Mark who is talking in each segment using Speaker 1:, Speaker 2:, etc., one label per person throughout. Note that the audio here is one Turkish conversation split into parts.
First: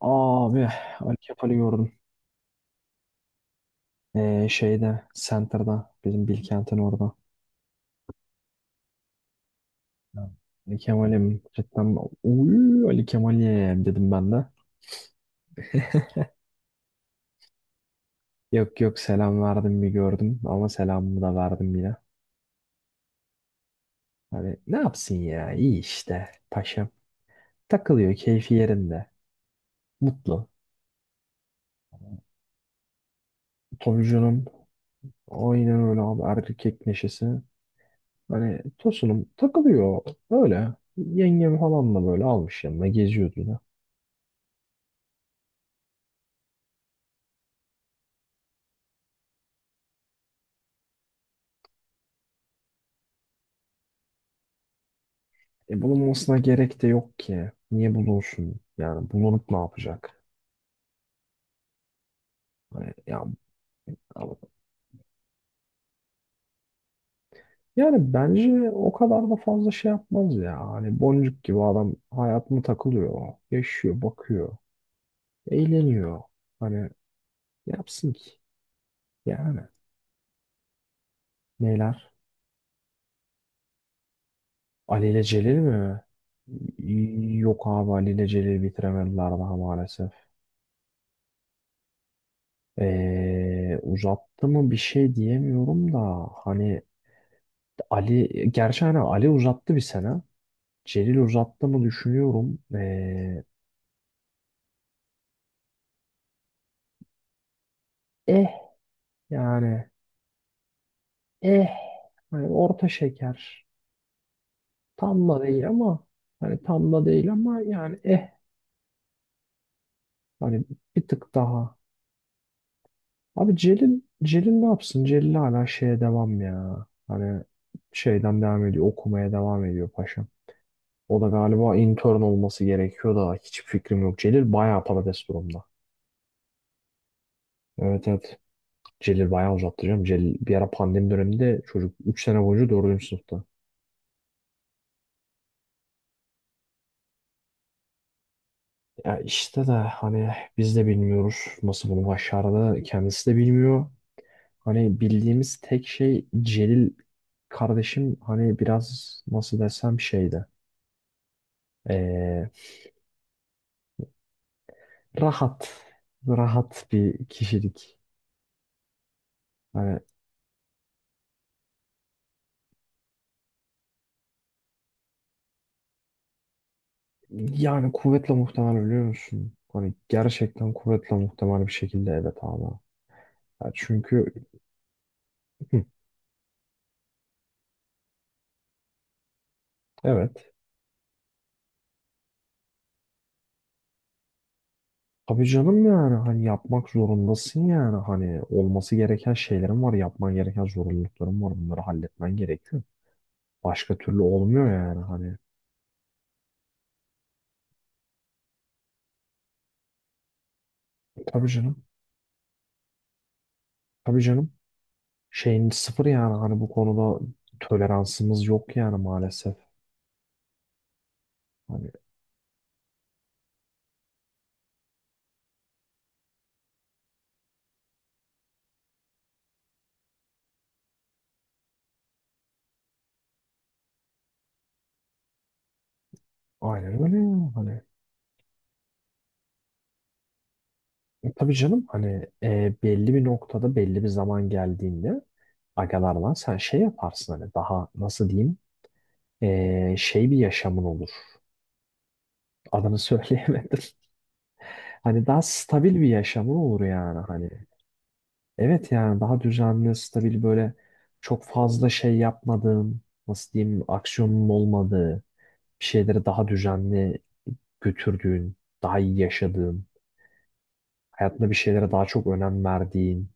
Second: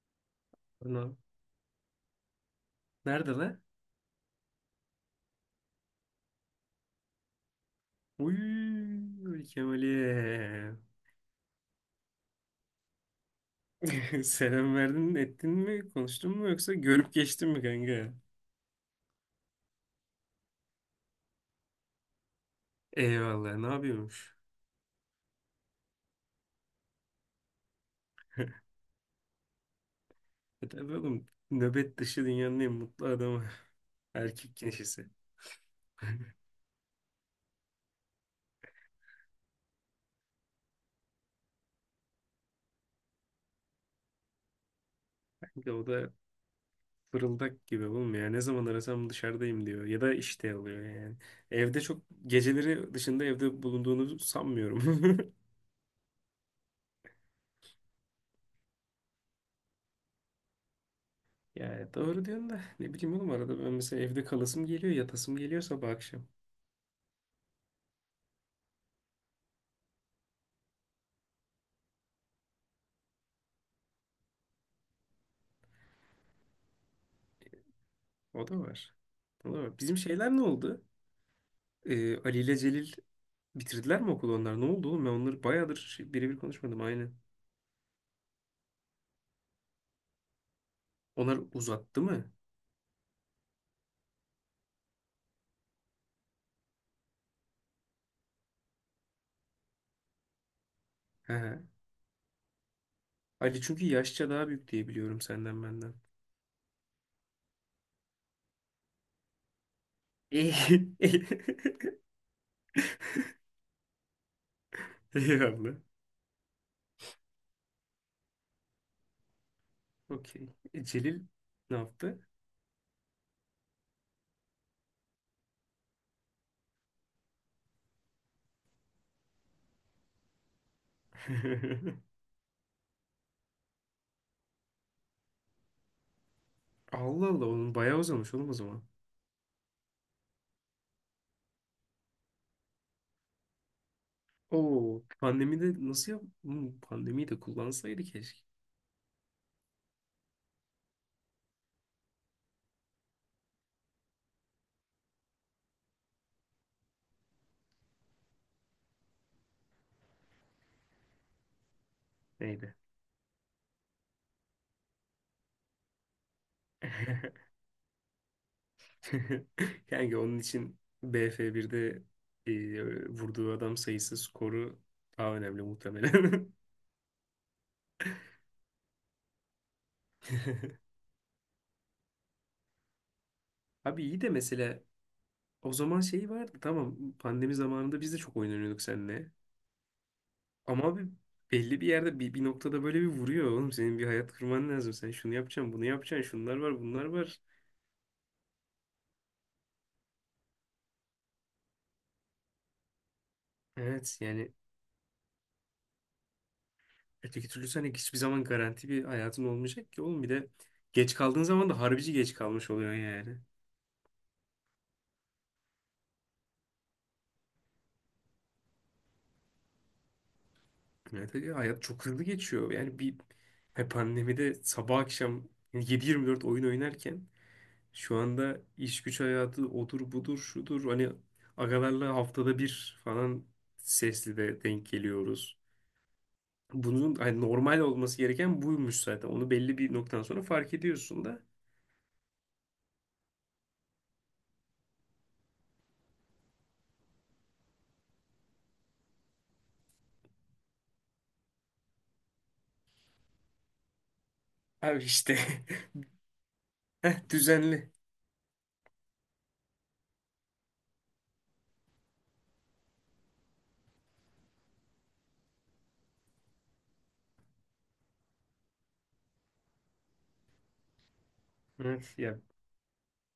Speaker 1: Abi Ali
Speaker 2: Tamam.
Speaker 1: Kemal'i gördüm.
Speaker 2: Nerede lan?
Speaker 1: Şeyde Center'da bizim Bilkent'in orada.
Speaker 2: Uy,
Speaker 1: Ha. Ali
Speaker 2: Kemal'e.
Speaker 1: Kemal'im cidden uy Ali Kemal'im dedim ben de.
Speaker 2: Selam verdin, ettin mi, konuştun mu yoksa görüp geçtin mi kanka?
Speaker 1: Yok yok selam verdim bir gördüm ama selamımı da verdim yine.
Speaker 2: Eyvallah, ne yapıyormuş?
Speaker 1: Hani ne yapsın ya iyi işte paşam. Takılıyor keyfi yerinde. Mutlu.
Speaker 2: E tabii oğlum, nöbet dışı dünyanın en mutlu adamı.
Speaker 1: Tabii canım.
Speaker 2: Erkek neşesi.
Speaker 1: Aynen öyle abi erkek neşesi. Hani tosunum takılıyor öyle. Yengem falan da böyle almış yanına geziyordu yine.
Speaker 2: Kanka o da fırıldak gibi oğlum ya. Ne zaman arasam dışarıdayım diyor. Ya da işte alıyor yani. Evde çok geceleri dışında evde bulunduğunu sanmıyorum.
Speaker 1: Bulunmasına gerek de yok ki. Niye bulunsun? Yani bulunup ne yapacak?
Speaker 2: Yani doğru diyorsun da
Speaker 1: Hani,
Speaker 2: ne bileyim
Speaker 1: ya,
Speaker 2: oğlum arada ben mesela evde kalasım geliyor, yatasım geliyor sabah akşam.
Speaker 1: yani bence o kadar da fazla şey yapmaz ya. Hani boncuk gibi adam hayatına takılıyor. Yaşıyor, bakıyor. Eğleniyor. Hani ne yapsın ki.
Speaker 2: O da var. O da
Speaker 1: Yani
Speaker 2: var. Bizim şeyler ne oldu?
Speaker 1: neler?
Speaker 2: Ali ile Celil bitirdiler mi okulu onlar? Ne oldu oğlum?
Speaker 1: Ali
Speaker 2: Ben
Speaker 1: ile
Speaker 2: onları
Speaker 1: Celil
Speaker 2: bayağıdır
Speaker 1: mi?
Speaker 2: birebir konuşmadım aynen.
Speaker 1: Yok abi Ali ile Celil bitiremediler daha maalesef.
Speaker 2: Onlar uzattı mı?
Speaker 1: Uzattı mı bir şey diyemiyorum da hani Ali gerçi hani Ali uzattı bir sene. Celil
Speaker 2: He. He.
Speaker 1: uzattı mı düşünüyorum.
Speaker 2: Ali çünkü yaşça daha büyük diye biliyorum senden benden.
Speaker 1: Eh Yani
Speaker 2: İyi.
Speaker 1: eh hani orta şeker. Tam da değil
Speaker 2: Eyvallah.
Speaker 1: ama hani tam da değil ama yani
Speaker 2: Okey.
Speaker 1: hani
Speaker 2: E,
Speaker 1: bir
Speaker 2: Celil
Speaker 1: tık
Speaker 2: ne
Speaker 1: daha.
Speaker 2: yaptı?
Speaker 1: Abi Celil ne yapsın? Celil hala şeye devam ya. Hani şeyden devam ediyor. Okumaya devam ediyor paşam. O da galiba intern olması gerekiyor da hiçbir fikrim yok. Celil bayağı patates durumda.
Speaker 2: Allah Allah onun bayağı
Speaker 1: Evet
Speaker 2: uzamış
Speaker 1: evet.
Speaker 2: oğlum o zaman.
Speaker 1: Celil bayağı uzattı canım. Celil bir ara pandemi döneminde çocuk 3 sene boyunca 4. sınıfta.
Speaker 2: Oo, pandemide nasıl yap? Pandemiyi de kullansaydı keşke.
Speaker 1: Ya işte de hani biz de bilmiyoruz nasıl bunu başardı. Kendisi de bilmiyor. Hani bildiğimiz tek şey Celil kardeşim hani biraz nasıl desem şeydi. Ee,
Speaker 2: Neydi?
Speaker 1: Rahat. Rahat bir kişilik. Hani
Speaker 2: Kanka onun için BF1'de vurduğu adam sayısı skoru daha önemli muhtemelen.
Speaker 1: yani kuvvetle muhtemel biliyor musun? Hani gerçekten kuvvetle muhtemel bir şekilde evet ama. Ya
Speaker 2: Abi iyi de
Speaker 1: çünkü
Speaker 2: mesela o zaman şey vardı tamam pandemi zamanında biz de çok oyun oynuyorduk seninle.
Speaker 1: evet.
Speaker 2: Ama abi belli bir yerde bir noktada böyle bir vuruyor oğlum senin bir hayat kurman lazım. Sen şunu
Speaker 1: Tabii
Speaker 2: yapacaksın
Speaker 1: canım
Speaker 2: bunu
Speaker 1: yani
Speaker 2: yapacaksın
Speaker 1: hani
Speaker 2: şunlar var
Speaker 1: yapmak
Speaker 2: bunlar var.
Speaker 1: zorundasın yani hani olması gereken şeylerin var yapman gereken zorunlulukların var bunları halletmen gerekiyor. Başka
Speaker 2: Evet
Speaker 1: türlü
Speaker 2: yani
Speaker 1: olmuyor yani hani.
Speaker 2: öteki türlü sen hiçbir zaman garanti bir hayatın olmayacak ki oğlum bir de geç kaldığın
Speaker 1: Tabii
Speaker 2: zaman da
Speaker 1: canım
Speaker 2: harbici geç kalmış oluyor yani.
Speaker 1: tabii canım şeyin sıfır yani hani bu konuda toleransımız yok yani maalesef.
Speaker 2: Evet, evet. Ya hayat
Speaker 1: Hani
Speaker 2: çok hızlı geçiyor. Yani bir he pandemide sabah akşam 7-24 oyun oynarken şu anda iş güç hayatı odur budur şudur hani agalarla haftada bir falan sesli de denk geliyoruz.
Speaker 1: aynen
Speaker 2: Bunun
Speaker 1: öyle
Speaker 2: hani
Speaker 1: yani
Speaker 2: normal
Speaker 1: hani.
Speaker 2: olması gereken buymuş zaten. Onu belli bir noktadan sonra fark ediyorsun da.
Speaker 1: Tabii canım hani belli bir noktada belli bir zaman geldiğinde agalarla sen şey yaparsın hani daha nasıl diyeyim şey bir yaşamın olur. Adını söyleyemedim.
Speaker 2: Abi
Speaker 1: Hani
Speaker 2: işte
Speaker 1: daha stabil bir yaşamın olur yani hani.
Speaker 2: düzenli.
Speaker 1: Evet yani daha düzenli, stabil böyle çok fazla şey yapmadığın, nasıl diyeyim, aksiyonun olmadığı, bir şeyleri daha düzenli götürdüğün, daha iyi yaşadığın, hayatında bir şeylere daha
Speaker 2: Evet,
Speaker 1: çok
Speaker 2: ya
Speaker 1: önem verdiğin.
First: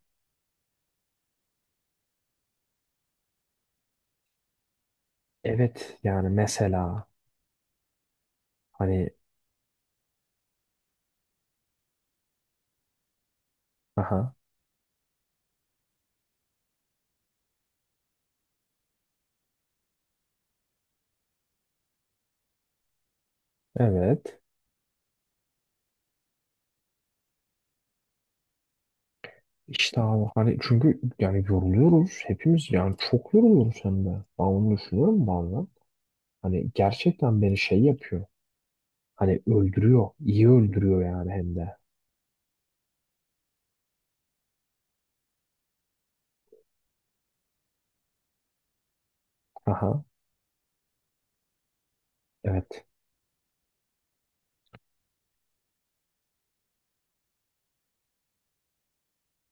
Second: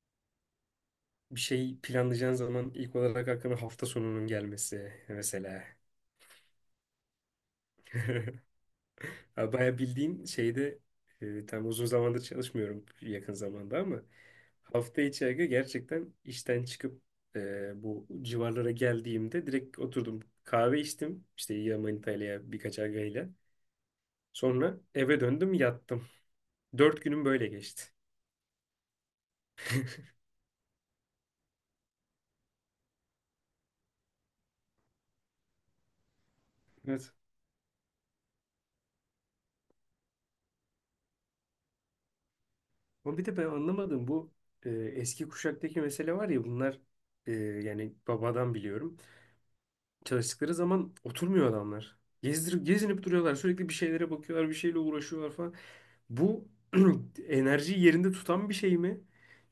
Speaker 2: bir şey planlayacağın zaman ilk olarak aklına hafta sonunun gelmesi mesela.
Speaker 1: Evet yani mesela hani
Speaker 2: Abi bayağı bildiğin şeyde tam uzun zamandır çalışmıyorum yakın zamanda ama
Speaker 1: aha
Speaker 2: hafta içi aga gerçekten işten çıkıp bu civarlara geldiğimde direkt oturdum kahve içtim işte ya Manita ile ya birkaç agayla.
Speaker 1: evet
Speaker 2: Sonra eve döndüm yattım. 4 günüm böyle geçti.
Speaker 1: işte abi hani çünkü yani yoruluyoruz hepimiz yani çok yoruluyoruz hem de. Ben onu düşünüyorum bazen. Hani
Speaker 2: Evet.
Speaker 1: gerçekten beni şey yapıyor. Hani öldürüyor. İyi öldürüyor yani hem de.
Speaker 2: Ama bir de ben anlamadım bu eski kuşaktaki mesele var ya bunlar yani babadan biliyorum.
Speaker 1: Aha.
Speaker 2: Çalıştıkları zaman oturmuyor adamlar. Gezdir,
Speaker 1: Evet.
Speaker 2: gezinip duruyorlar. Sürekli bir şeylere bakıyorlar, bir şeyle uğraşıyorlar falan. Bu enerjiyi yerinde tutan bir şey mi?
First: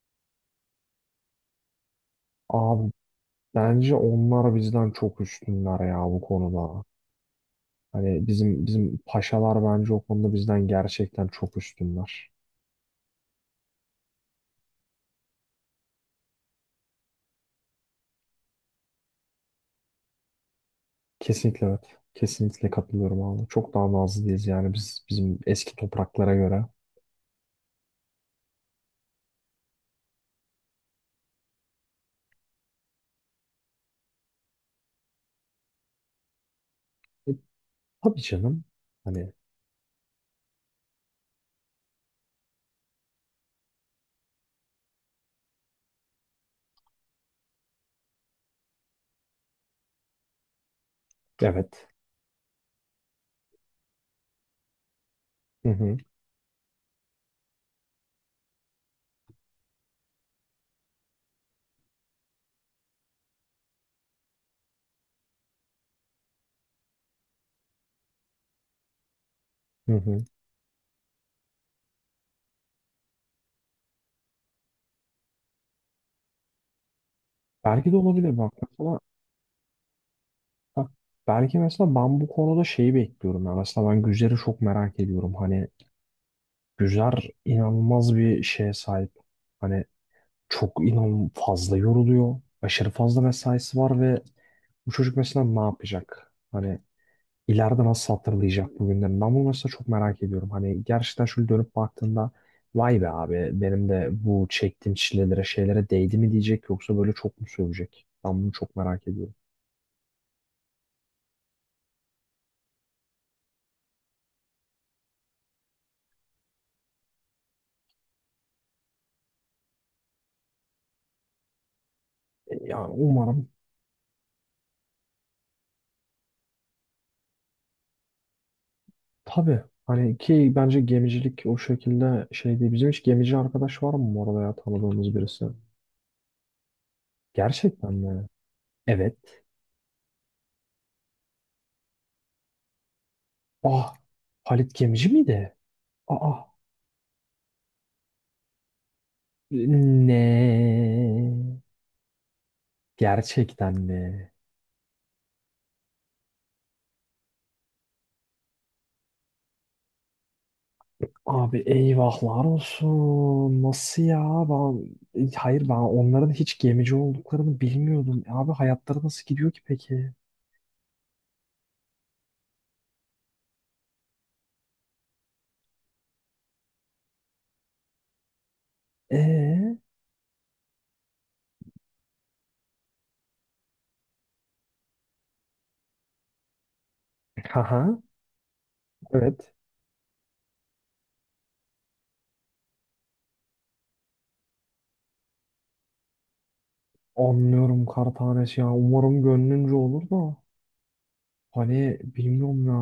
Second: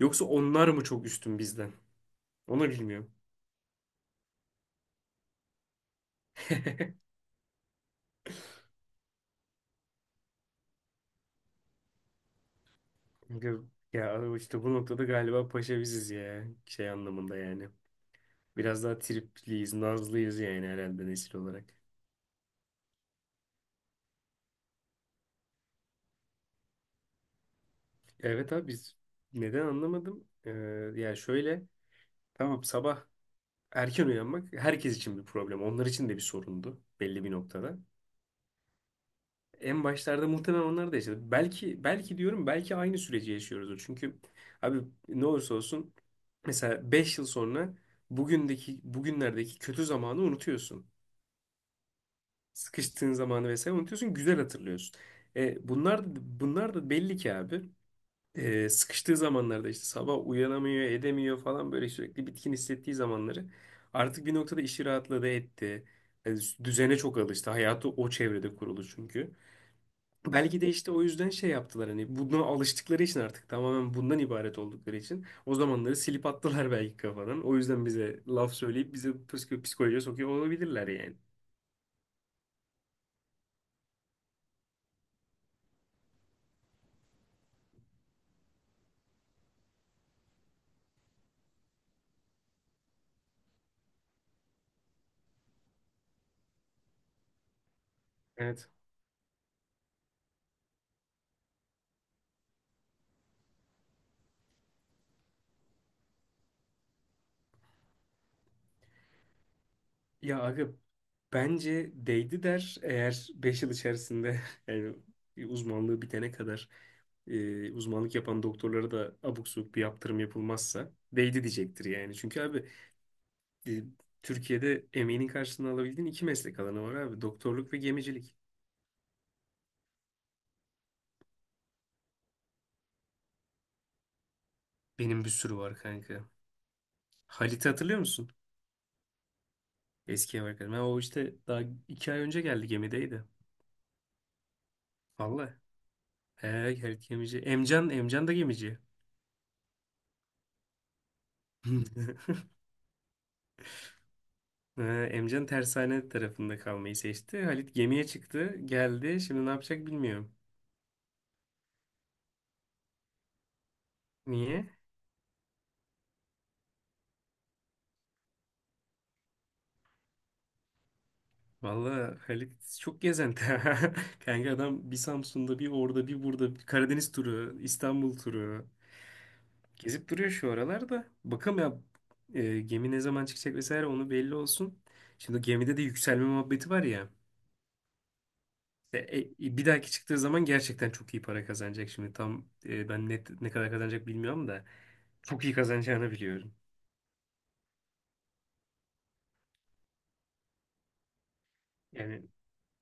Speaker 2: Yoksa onlar mı çok üstün bizden? Onu
Speaker 1: Abi
Speaker 2: bilmiyorum.
Speaker 1: bence onlar bizden çok üstünler ya bu konuda. Hani bizim bizim paşalar bence o konuda bizden gerçekten çok üstünler.
Speaker 2: Çünkü ya işte bu noktada galiba paşa biziz ya. Şey anlamında yani. Biraz daha tripliyiz, nazlıyız yani herhalde nesil olarak.
Speaker 1: Kesinlikle evet. Kesinlikle katılıyorum abi. Çok daha nazlıyız yani biz bizim eski topraklara göre.
Speaker 2: Evet abi biz neden anlamadım? Ya şöyle tamam sabah erken uyanmak herkes için bir problem. Onlar için de bir sorundu belli bir
Speaker 1: E,
Speaker 2: noktada.
Speaker 1: tabii canım. Hani
Speaker 2: En başlarda muhtemelen onlar da yaşadı. Belki belki diyorum belki aynı süreci yaşıyoruzdur. Çünkü abi ne olursa olsun mesela 5 yıl sonra bugünlerdeki kötü zamanı unutuyorsun.
Speaker 1: evet.
Speaker 2: Sıkıştığın zamanı vesaire unutuyorsun, güzel hatırlıyorsun. E,
Speaker 1: Hı hı.
Speaker 2: bunlar da belli ki abi. Sıkıştığı zamanlarda işte sabah uyanamıyor, edemiyor falan böyle sürekli bitkin hissettiği zamanları artık bir noktada işi rahatladı etti. E, düzene çok alıştı. Hayatı o çevrede kurulu çünkü.
Speaker 1: Hı hı.
Speaker 2: Belki de işte o yüzden şey yaptılar hani buna alıştıkları için artık tamamen bundan ibaret oldukları için o zamanları silip attılar belki kafadan. O yüzden
Speaker 1: Belki de
Speaker 2: bize
Speaker 1: olabilir
Speaker 2: laf
Speaker 1: bak.
Speaker 2: söyleyip
Speaker 1: Mesela,
Speaker 2: bizi psikolojiye sokuyor olabilirler
Speaker 1: bak,
Speaker 2: yani.
Speaker 1: belki mesela ben bu konuda şeyi bekliyorum. Ya. Mesela ben güzleri çok merak ediyorum. Hani Gürler inanılmaz bir şeye sahip. Hani çok inan fazla yoruluyor. Aşırı fazla mesaisi var ve bu çocuk mesela ne yapacak? Hani ileride nasıl
Speaker 2: Evet.
Speaker 1: hatırlayacak bu günleri? Ben bunu mesela çok merak ediyorum. Hani gerçekten şöyle dönüp baktığında vay be abi benim de bu çektiğim çilelere şeylere değdi mi diyecek yoksa böyle çok mu sövecek? Ben bunu çok merak ediyorum.
Speaker 2: Ya aga bence değdi der eğer 5 yıl içerisinde yani uzmanlığı bitene kadar uzmanlık yapan doktorlara da abuk subuk bir yaptırım yapılmazsa değdi diyecektir yani. Çünkü abi
Speaker 1: Yani umarım
Speaker 2: e, Türkiye'de emeğinin karşılığını alabildiğin iki meslek alanı var abi doktorluk ve gemicilik.
Speaker 1: tabii. Hani ki bence gemicilik o şekilde şey değil. Bizim hiç gemici arkadaş var mı bu arada ya tanıdığımız
Speaker 2: Benim bir
Speaker 1: birisi?
Speaker 2: sürü var kanka. Halit'i
Speaker 1: Gerçekten
Speaker 2: hatırlıyor
Speaker 1: mi?
Speaker 2: musun?
Speaker 1: Evet.
Speaker 2: Eski ev arkadaşım. Ha, o işte daha 2 ay önce geldi gemideydi.
Speaker 1: Ah, Halit Gemici miydi?
Speaker 2: Vallahi.
Speaker 1: Aa,
Speaker 2: He, Halit gemici. Emcan da gemici.
Speaker 1: ne? Gerçekten mi?
Speaker 2: He, Emcan tersane tarafında kalmayı seçti. Halit gemiye çıktı, geldi. Şimdi ne yapacak bilmiyorum.
Speaker 1: Abi eyvahlar olsun. Nasıl ya?
Speaker 2: Niye?
Speaker 1: Ben, hayır ben onların hiç gemici olduklarını bilmiyordum. Abi hayatları nasıl gidiyor ki peki?
Speaker 2: Vallahi Halit çok gezenti. Kanka adam bir Samsun'da, bir orada, bir burada. Bir Karadeniz turu, İstanbul turu.
Speaker 1: Ee?
Speaker 2: Gezip duruyor şu aralarda. Bakalım ya gemi ne zaman çıkacak vesaire onu belli olsun. Şimdi gemide de yükselme muhabbeti var ya.
Speaker 1: Haha.
Speaker 2: E,
Speaker 1: Evet.
Speaker 2: e, bir dahaki çıktığı zaman gerçekten çok iyi para kazanacak. Şimdi tam ben net ne kadar kazanacak bilmiyorum da çok iyi kazanacağını biliyorum.
Speaker 1: Anlıyorum kar tanesi ya. Umarım gönlünce olur da. Hani
Speaker 2: Yani
Speaker 1: bilmiyorum ya.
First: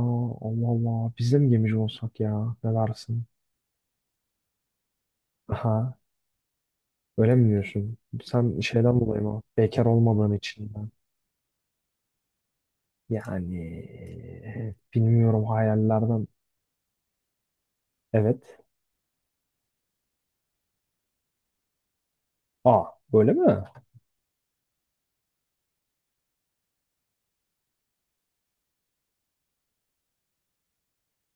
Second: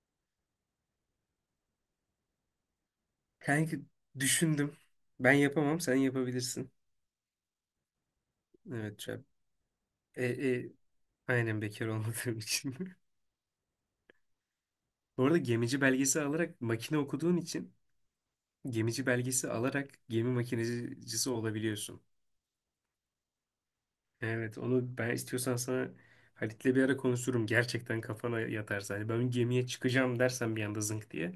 Speaker 1: Allah Allah. Biz de mi gemici olsak ya? Ne dersin?
Speaker 2: kanki düşündüm. Ben yapamam
Speaker 1: Aha.
Speaker 2: sen yapabilirsin.
Speaker 1: Öyle mi diyorsun? Sen şeyden
Speaker 2: Evet
Speaker 1: dolayı
Speaker 2: Cem.
Speaker 1: mı? Bekar
Speaker 2: E,
Speaker 1: olmadığın için
Speaker 2: e,
Speaker 1: mi?
Speaker 2: aynen bekar olmadığım için.
Speaker 1: Yani
Speaker 2: Bu arada
Speaker 1: bilmiyorum
Speaker 2: gemici belgesi
Speaker 1: hayallerden.
Speaker 2: alarak makine okuduğun için
Speaker 1: Evet.
Speaker 2: gemici belgesi alarak gemi makinecisi olabiliyorsun.
Speaker 1: Aa, böyle mi?
Speaker 2: Evet onu ben istiyorsan sana Halit'le bir ara konuşurum. Gerçekten kafana yatarsa. Hani ben gemiye çıkacağım dersen bir anda zınk diye.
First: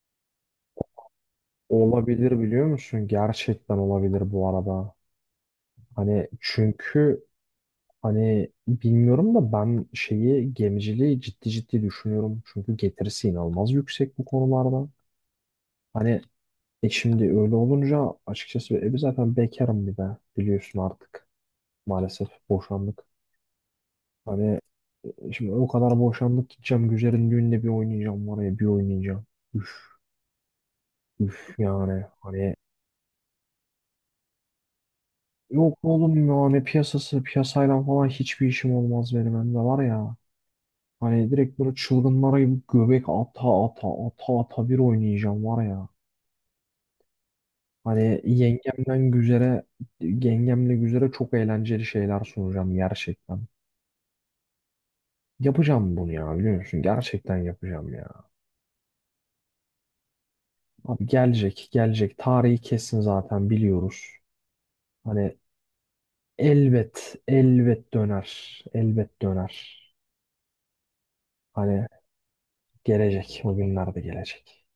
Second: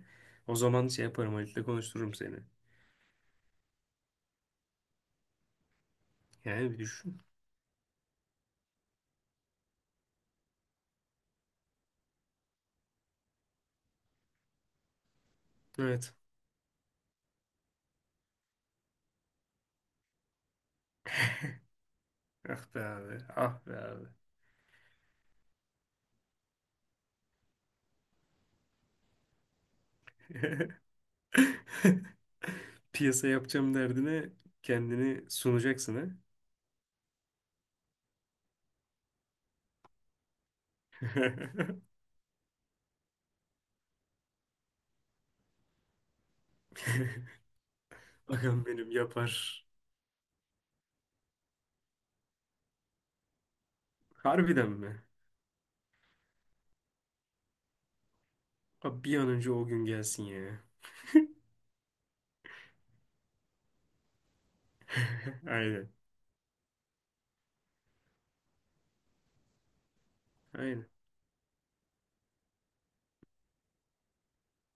Speaker 2: O zaman şey yaparım Halit'le konuştururum seni.
Speaker 1: Olabilir biliyor musun? Gerçekten olabilir bu arada. Hani
Speaker 2: Yani bir düşün.
Speaker 1: çünkü hani bilmiyorum da ben şeyi gemiciliği ciddi ciddi düşünüyorum. Çünkü getirisi inanılmaz yüksek bu konularda.
Speaker 2: Evet.
Speaker 1: Hani şimdi öyle olunca açıkçası zaten bekarım bir de biliyorsun artık maalesef
Speaker 2: Ah be
Speaker 1: boşandık.
Speaker 2: abi. Ah be abi.
Speaker 1: Hani şimdi o kadar boşandık gideceğim Güzel'in düğünde bir oynayacağım var ya bir oynayacağım. Üf, üf yani hani
Speaker 2: Piyasa yapacağım derdine kendini
Speaker 1: yok
Speaker 2: sunacaksın ha.
Speaker 1: oğlum yani piyasası piyasayla falan hiçbir işim olmaz benim hem de var ya. Hani direkt böyle çılgınlara gibi göbek ata ata ata ata bir oynayacağım var ya. Hani
Speaker 2: Bakan benim
Speaker 1: yengemden güzere
Speaker 2: yapar.
Speaker 1: yengemle güzere çok eğlenceli şeyler sunacağım gerçekten.
Speaker 2: Harbiden mi?
Speaker 1: Yapacağım bunu ya biliyor musun? Gerçekten yapacağım ya.
Speaker 2: Abi bir an önce o gün gelsin ya.
Speaker 1: Abi gelecek gelecek tarihi kesin zaten biliyoruz. Hani
Speaker 2: Aynen.
Speaker 1: elbet, elbet döner. Elbet döner.
Speaker 2: Aynen.
Speaker 1: Hani gelecek. O günler de gelecek.